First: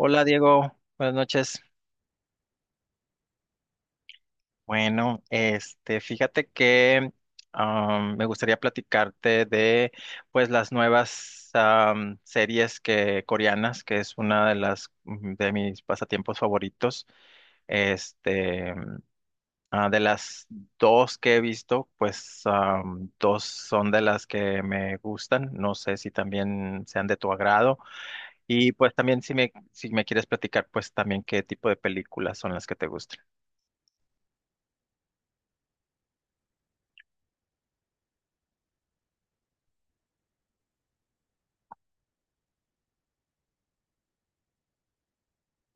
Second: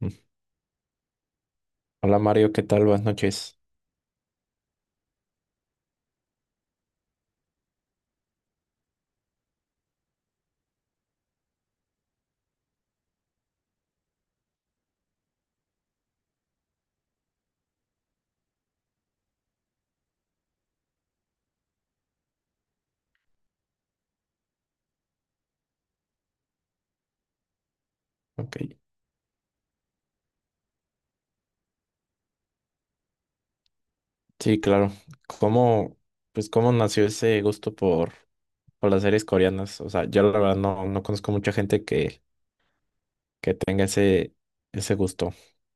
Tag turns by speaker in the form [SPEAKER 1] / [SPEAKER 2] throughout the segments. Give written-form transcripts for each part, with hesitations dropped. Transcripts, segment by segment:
[SPEAKER 1] Mm.
[SPEAKER 2] Diego, buenas noches.
[SPEAKER 1] Hola Mario, ¿qué tal? Buenas noches.
[SPEAKER 2] Bueno, fíjate que me gustaría platicarte de pues las nuevas series que coreanas, que es una de las de mis pasatiempos favoritos. Este, de las dos que he visto, pues dos son de las que me gustan. No sé si también sean de tu agrado.
[SPEAKER 1] Ok,
[SPEAKER 2] Y pues también si me quieres platicar, pues también qué tipo de películas son las que te gustan.
[SPEAKER 1] sí, claro. ¿Cómo, pues cómo nació ese gusto por las series coreanas? O sea, yo la verdad no conozco mucha gente que tenga ese gusto.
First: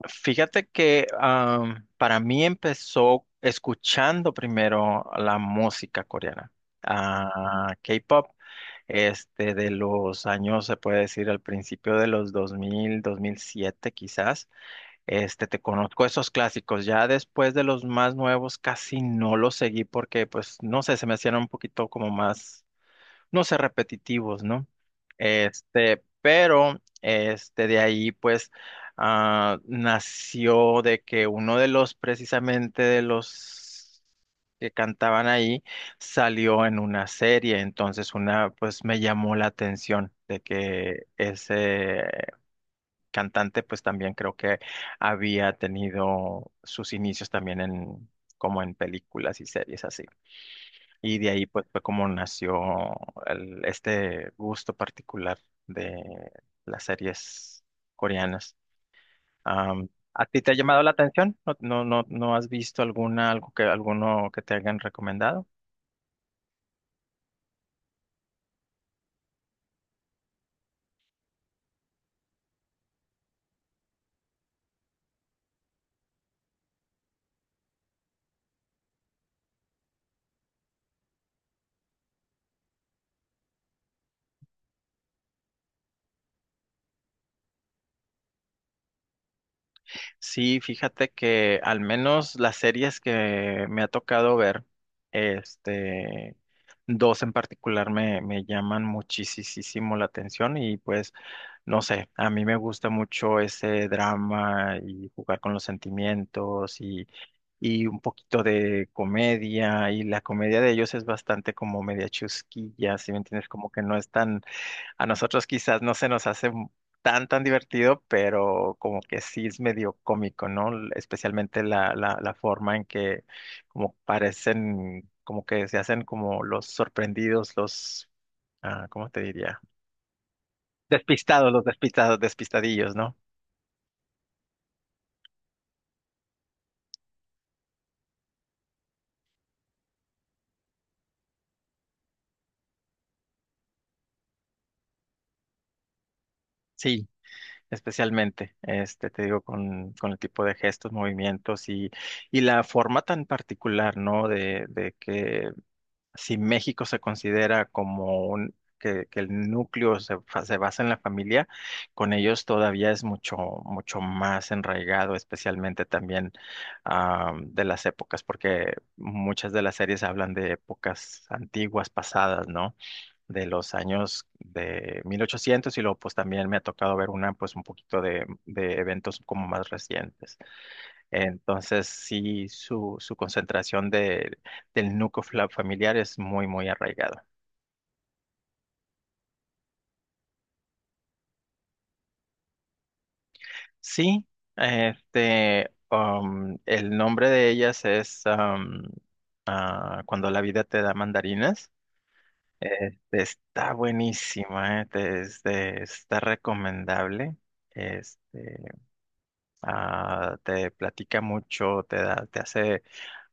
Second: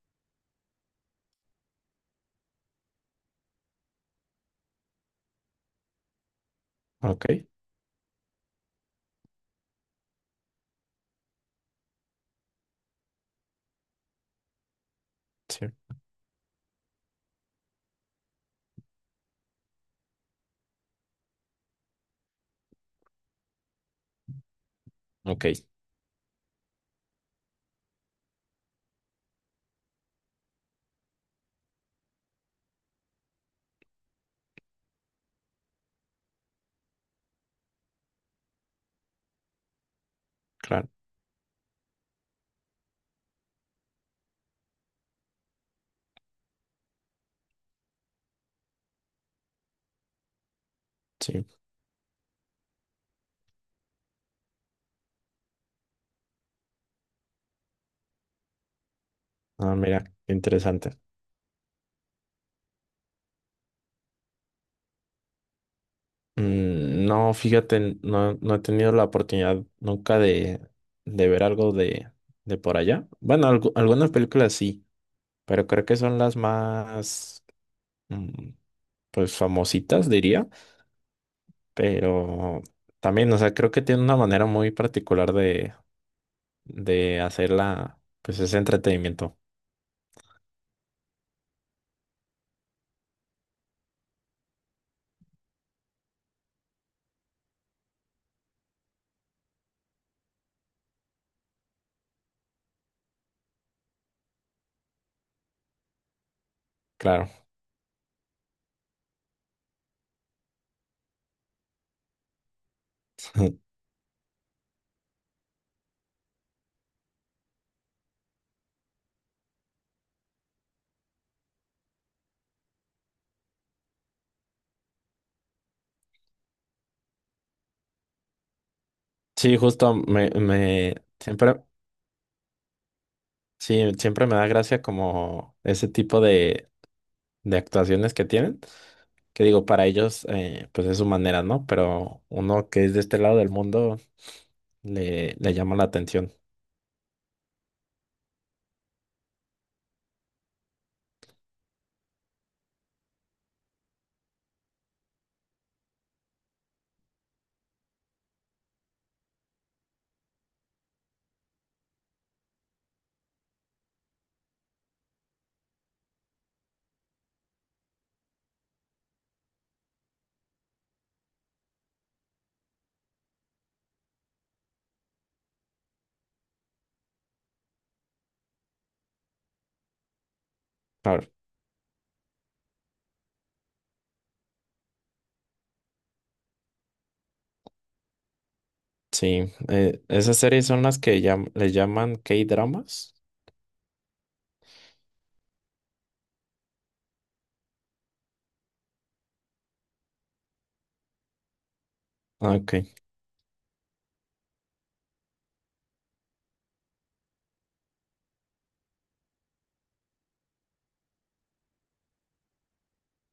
[SPEAKER 2] Fíjate que para mí empezó escuchando primero la música coreana.
[SPEAKER 1] Ok,
[SPEAKER 2] Ah, K-pop. De los años, se puede decir, al principio de los 2000, 2007 quizás. Te
[SPEAKER 1] sí.
[SPEAKER 2] conozco esos clásicos, ya después de los más nuevos casi no los seguí porque pues no sé, se me hacían un poquito como más no ser repetitivos, ¿no?
[SPEAKER 1] Ok,
[SPEAKER 2] Pero de ahí pues nació de que uno de los precisamente de los que cantaban ahí salió en una serie, entonces una pues me llamó la atención de
[SPEAKER 1] claro,
[SPEAKER 2] que ese cantante pues también creo que había tenido sus inicios también en como en películas y series así. Y de
[SPEAKER 1] sí.
[SPEAKER 2] ahí pues fue como nació este gusto particular de las series coreanas.
[SPEAKER 1] Ah,
[SPEAKER 2] Am,
[SPEAKER 1] mira,
[SPEAKER 2] ¿A
[SPEAKER 1] qué
[SPEAKER 2] ti te ha llamado la
[SPEAKER 1] interesante.
[SPEAKER 2] atención? ¿No, no, no, no has visto alguna, algo que, alguno que te hayan recomendado?
[SPEAKER 1] Mm, no, fíjate, no he tenido la oportunidad nunca de ver algo de por allá. Bueno, algunas películas sí, pero creo que son las más, mm, pues famositas, diría, pero también, o sea, creo que tiene una manera muy particular de hacerla, pues ese entretenimiento,
[SPEAKER 2] Sí, fíjate que al menos las series que me ha tocado ver, este, dos en particular me llaman muchísimo la atención y pues no sé, a mí me gusta mucho ese drama y jugar con los sentimientos
[SPEAKER 1] claro.
[SPEAKER 2] y un poquito de comedia y la comedia de ellos es bastante como media chusquilla, ¿si me entiendes? Como que no es tan, a nosotros quizás no se nos hace tan divertido, pero como que sí es medio cómico, ¿no? Especialmente la forma en que como parecen, como que se hacen como los sorprendidos, los, ¿cómo te
[SPEAKER 1] Sí,
[SPEAKER 2] diría?
[SPEAKER 1] justo me
[SPEAKER 2] Despistados,
[SPEAKER 1] siempre,
[SPEAKER 2] los despistados, despistadillos, ¿no?
[SPEAKER 1] sí, siempre me da gracia como ese tipo de actuaciones que tienen, que digo, para ellos, pues es su manera, ¿no? Pero uno que es de este lado del mundo le llama la atención.
[SPEAKER 2] Sí, especialmente, te digo, con el tipo de gestos, movimientos y la forma tan particular, ¿no? De que si México se considera como un, que el núcleo se basa en la familia, con ellos todavía es mucho, mucho más enraigado, especialmente también de las épocas, porque muchas de las series hablan de épocas antiguas, pasadas, ¿no? De los años de 1800 y luego pues también me ha tocado ver una pues un poquito de eventos como más recientes.
[SPEAKER 1] Claro.
[SPEAKER 2] Entonces sí, su concentración de, del núcleo familiar es muy, muy arraigado.
[SPEAKER 1] Sí, esas series son las que le llaman K-dramas.
[SPEAKER 2] Sí, el nombre de ellas es Cuando la vida te da mandarinas.
[SPEAKER 1] Ah, ok,
[SPEAKER 2] Está buenísima, está recomendable. Este, te platica mucho, te da, te hace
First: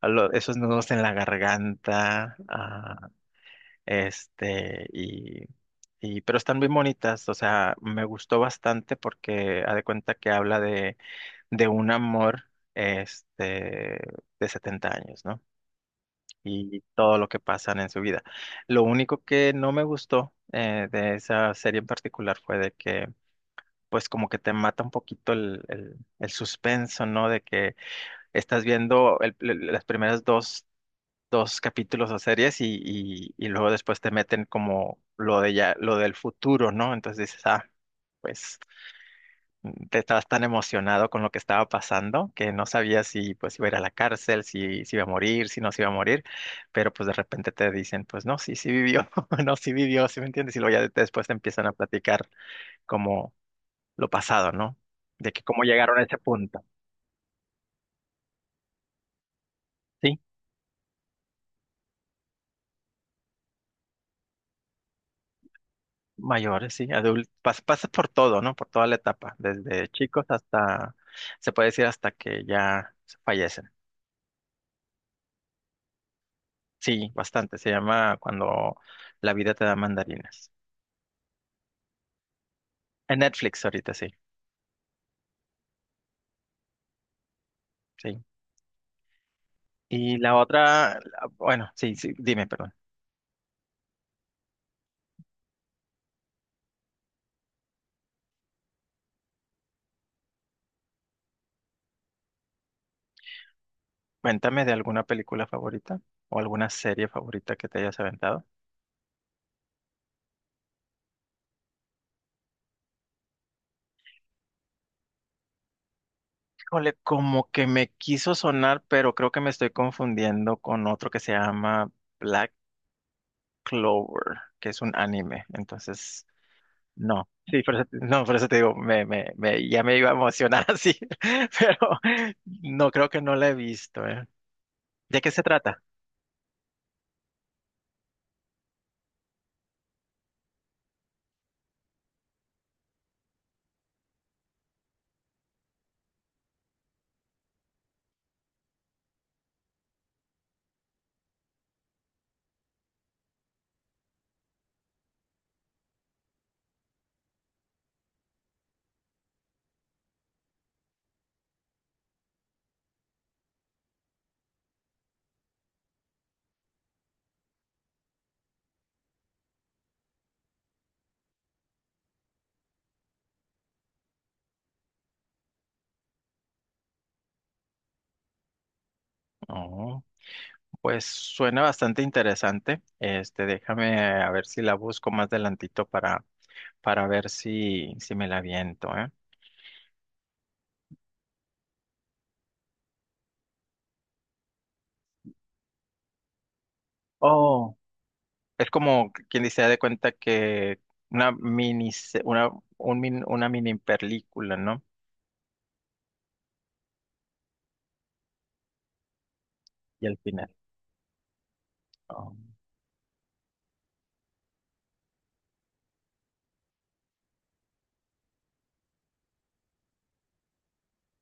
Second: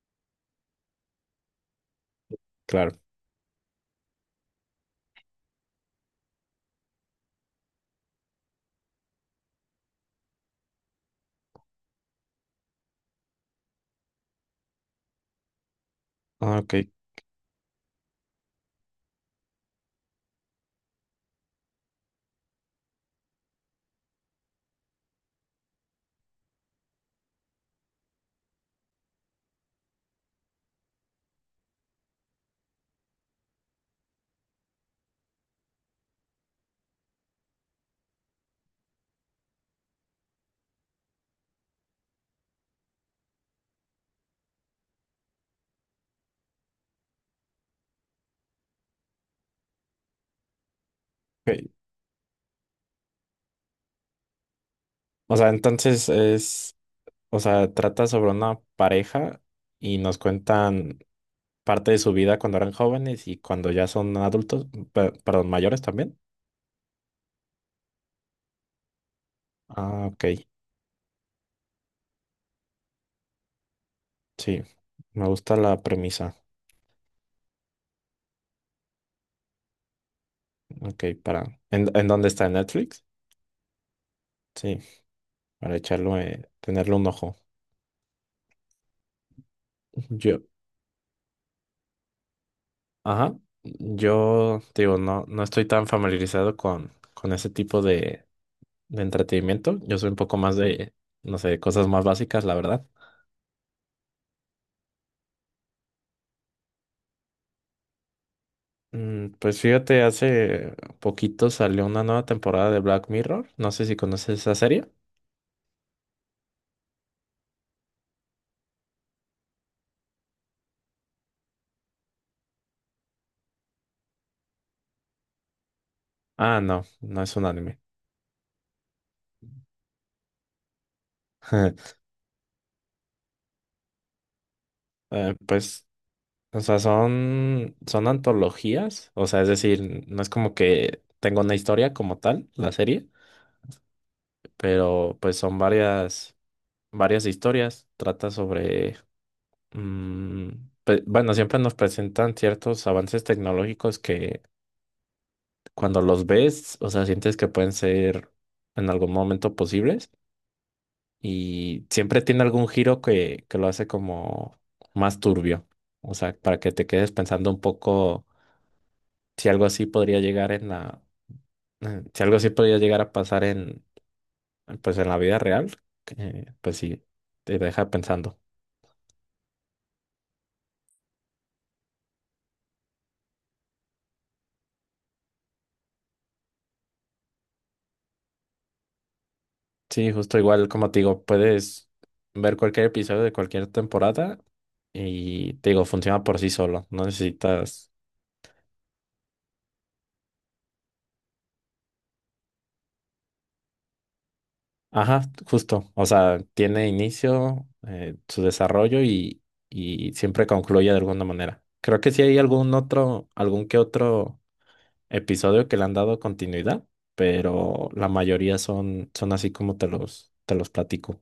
[SPEAKER 2] esos nudos en la garganta,
[SPEAKER 1] claro.
[SPEAKER 2] este, y, y, pero están muy bonitas, o sea, me gustó bastante porque ha de cuenta que habla de un amor, este, de 70 años, ¿no?
[SPEAKER 1] Ah, ok,
[SPEAKER 2] Y todo lo que pasan en su vida. Lo único que no me gustó, de esa serie en particular fue de que, pues como que te mata un poquito el suspenso, ¿no? De que estás viendo las primeras dos capítulos o series y luego después te meten como lo de ya, lo del futuro, ¿no? Entonces dices, pues te estabas tan emocionado con lo que estaba pasando que no sabías si pues iba a ir a la cárcel, si iba a morir, si no se iba a morir, pero pues de repente te dicen, pues no, sí, sí vivió, no, sí vivió, ¿sí me entiendes? Y luego ya después te empiezan
[SPEAKER 1] ok.
[SPEAKER 2] a platicar como lo pasado, ¿no? De
[SPEAKER 1] O
[SPEAKER 2] que
[SPEAKER 1] sea,
[SPEAKER 2] cómo llegaron a
[SPEAKER 1] entonces
[SPEAKER 2] ese punto.
[SPEAKER 1] es, o sea, trata sobre una pareja y nos
[SPEAKER 2] ¿Sí?
[SPEAKER 1] cuentan parte de su vida cuando eran jóvenes y cuando ya son adultos, perdón, mayores también.
[SPEAKER 2] Mayores, sí, adultos, pasas por todo, ¿no? Por toda la etapa, desde
[SPEAKER 1] Ah,
[SPEAKER 2] chicos
[SPEAKER 1] ok,
[SPEAKER 2] hasta, se puede decir hasta que ya se fallecen.
[SPEAKER 1] sí. Me gusta la premisa.
[SPEAKER 2] Sí, bastante, se llama Cuando la vida te da mandarinas.
[SPEAKER 1] Ok, para. ¿En dónde está? ¿En Netflix?
[SPEAKER 2] En Netflix ahorita, sí,
[SPEAKER 1] Sí, para echarlo, tenerle un ojo.
[SPEAKER 2] sí. Y la
[SPEAKER 1] Yo,
[SPEAKER 2] otra, bueno, sí, sí, dime, perdón.
[SPEAKER 1] ajá. Yo digo, no estoy tan familiarizado con ese tipo de entretenimiento. Yo soy un poco más de, no sé, cosas más básicas, la verdad.
[SPEAKER 2] Cuéntame de alguna película favorita o alguna serie favorita que te hayas aventado.
[SPEAKER 1] Pues fíjate, hace poquito salió una nueva temporada de Black Mirror. No sé si conoces esa serie.
[SPEAKER 2] Híjole, como que me quiso sonar, pero creo que me estoy confundiendo con otro que se llama Black Clover, que es un anime. Entonces,
[SPEAKER 1] Ah, no, no
[SPEAKER 2] no,
[SPEAKER 1] es un
[SPEAKER 2] sí, por
[SPEAKER 1] anime.
[SPEAKER 2] eso, no, por eso te digo, ya me iba a emocionar así, pero no, creo que no la he visto, ¿eh? ¿De qué se trata?
[SPEAKER 1] Pues, o sea, son antologías. O sea, es decir, no es como que tenga una historia como tal, la serie, pero pues son varias, varias historias. Trata sobre, mm, bueno, siempre nos presentan ciertos avances tecnológicos que cuando los ves, o sea, sientes que pueden ser en algún momento posibles y siempre tiene algún giro que lo hace como más turbio. O sea, para que te quedes pensando un poco si algo así podría llegar en la, si algo así podría llegar a pasar en, pues en la vida real, que, pues sí, te deja pensando.
[SPEAKER 2] Oh, pues suena bastante interesante. Déjame a ver si la busco más adelantito para ver si me la aviento, ¿eh?
[SPEAKER 1] Sí, justo igual, como te digo, puedes ver cualquier episodio de cualquier temporada y te digo, funciona por sí solo. No
[SPEAKER 2] Oh,
[SPEAKER 1] necesitas.
[SPEAKER 2] es como quien dice, "Haz de cuenta que una, una mini película, ¿no?"
[SPEAKER 1] Ajá, justo. O sea, tiene inicio, su desarrollo y,
[SPEAKER 2] Y
[SPEAKER 1] y
[SPEAKER 2] al
[SPEAKER 1] siempre
[SPEAKER 2] final.
[SPEAKER 1] concluye de alguna manera. Creo que sí hay algún otro, algún que otro episodio que le han dado continuidad, pero la mayoría son así como te los platico.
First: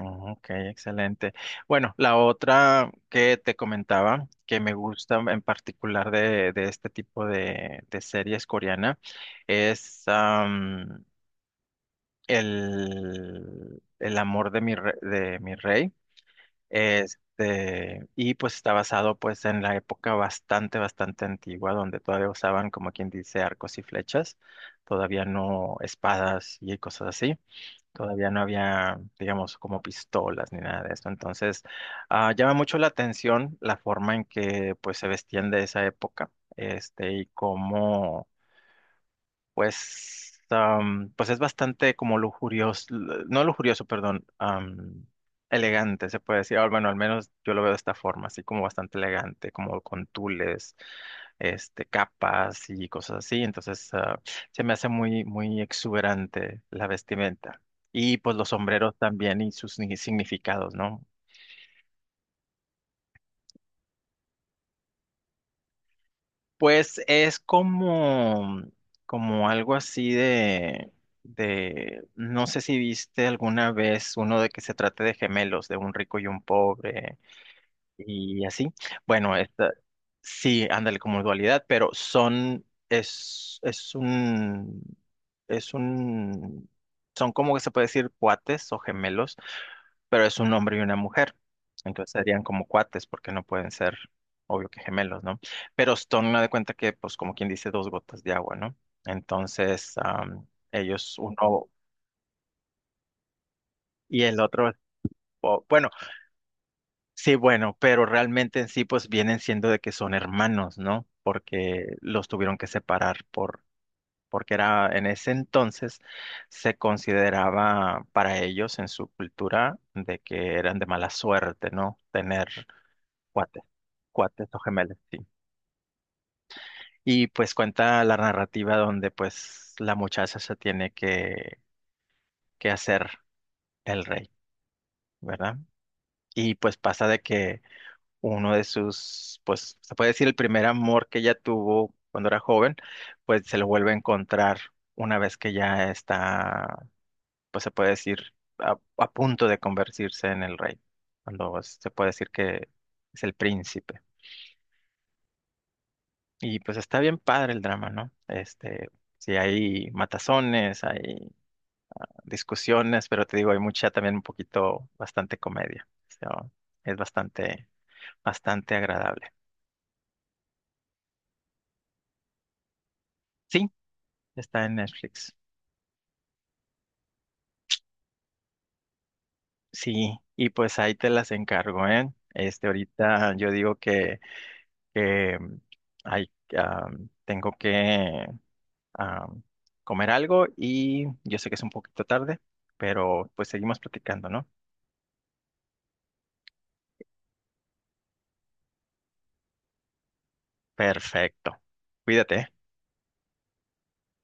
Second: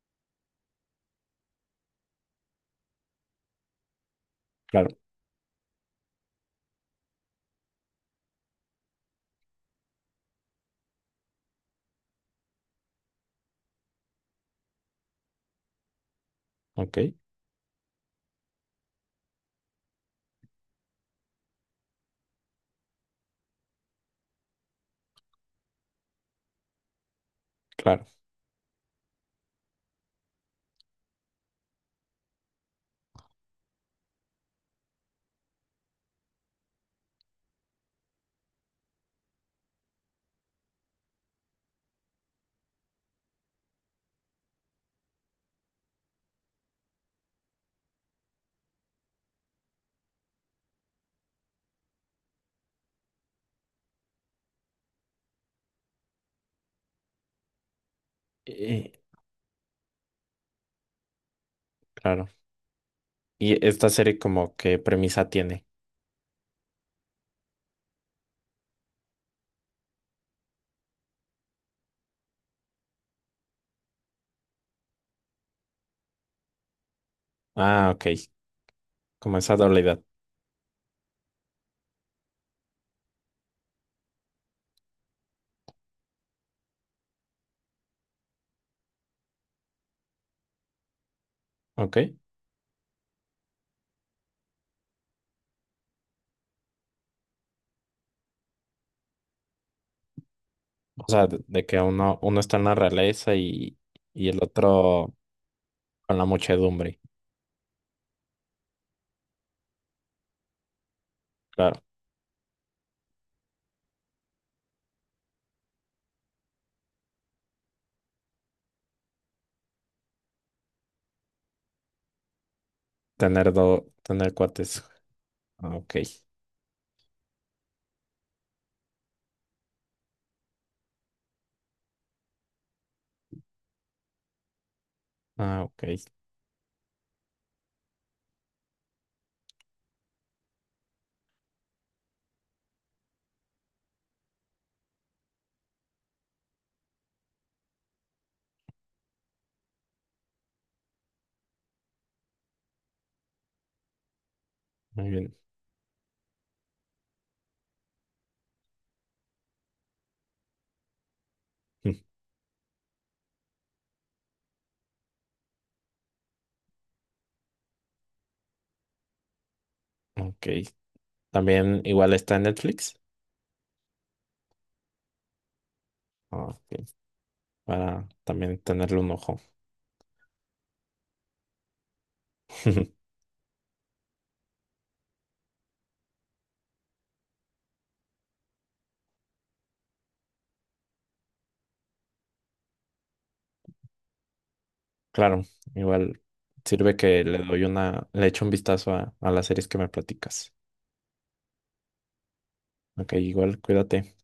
[SPEAKER 2] Oh, ok, excelente. Bueno, la otra que te comentaba que me
[SPEAKER 1] Claro,
[SPEAKER 2] gusta en particular de este tipo de series coreana es el amor de mi rey.
[SPEAKER 1] ok,
[SPEAKER 2] Y pues está basado pues en la época bastante, bastante antigua donde todavía usaban como quien dice arcos y flechas, todavía no espadas y cosas así.
[SPEAKER 1] claro.
[SPEAKER 2] Todavía no había, digamos, como pistolas ni nada de esto. Entonces, llama mucho la atención la forma en que pues se vestían de esa época, y cómo pues, pues es bastante como lujurioso, no lujurioso, perdón, elegante, se puede decir. Ah, bueno, al menos yo lo veo de esta forma, así como bastante elegante, como con tules, capas y cosas así. Entonces, se me hace muy, muy exuberante la vestimenta. Y pues los
[SPEAKER 1] Y,
[SPEAKER 2] sombreros también y sus significados, ¿no?
[SPEAKER 1] claro. ¿Y esta serie como qué premisa tiene?
[SPEAKER 2] Pues es como, algo así de, no sé si viste alguna vez uno de que se trate de gemelos, de un rico y un pobre.
[SPEAKER 1] Ah, ok,
[SPEAKER 2] Y así. Bueno,
[SPEAKER 1] como esa
[SPEAKER 2] esta,
[SPEAKER 1] dualidad,
[SPEAKER 2] sí, ándale como dualidad, pero son, es un, son como que se puede decir cuates o gemelos, pero es un hombre y una mujer.
[SPEAKER 1] ok.
[SPEAKER 2] Entonces serían como cuates porque no pueden ser, obvio que gemelos, ¿no? Pero son, me de cuenta que, pues como quien dice, dos gotas de agua, ¿no? Entonces,
[SPEAKER 1] O
[SPEAKER 2] ellos,
[SPEAKER 1] sea, de
[SPEAKER 2] uno
[SPEAKER 1] que uno está en la realeza y,
[SPEAKER 2] y
[SPEAKER 1] y el
[SPEAKER 2] el otro,
[SPEAKER 1] otro
[SPEAKER 2] bueno,
[SPEAKER 1] con la muchedumbre.
[SPEAKER 2] sí, bueno, pero realmente en sí pues vienen siendo de que son hermanos, ¿no?
[SPEAKER 1] Claro,
[SPEAKER 2] Porque los tuvieron que separar por, porque era en ese entonces se consideraba para ellos en su cultura de que eran de mala suerte, ¿no? Tener cuates,
[SPEAKER 1] tener
[SPEAKER 2] cuates o
[SPEAKER 1] cuates.
[SPEAKER 2] gemelos, sí.
[SPEAKER 1] Ah, ok.
[SPEAKER 2] Y pues cuenta la narrativa donde pues la muchacha se tiene que hacer el rey, ¿verdad?
[SPEAKER 1] Ah, ok.
[SPEAKER 2] Y pues pasa de que uno de sus, pues se puede decir el primer amor que ella tuvo cuando era joven, pues se lo vuelve a encontrar una vez que ya está, pues se puede decir, a punto de convertirse en el rey, cuando se puede decir que es el príncipe.
[SPEAKER 1] Muy bien.
[SPEAKER 2] Y pues está bien padre el drama, ¿no? Sí hay matazones, hay discusiones, pero te digo, hay mucha también un poquito, bastante comedia. O sea, es bastante, bastante agradable.
[SPEAKER 1] Mm, ok. También igual está en Netflix.
[SPEAKER 2] Sí, está en Netflix.
[SPEAKER 1] Ah, ok. Para también tenerle un ojo.
[SPEAKER 2] Sí, y pues ahí te las encargo, ¿eh? Ahorita yo digo que, que mm, ay, ah, tengo que ah, comer algo y yo sé que es un poquito tarde, pero pues seguimos platicando, ¿no?
[SPEAKER 1] Claro, igual sirve que le doy una, le echo un vistazo a las series que me platicas.
[SPEAKER 2] Perfecto. Cuídate, ¿eh?
[SPEAKER 1] Ok, igual cuídate.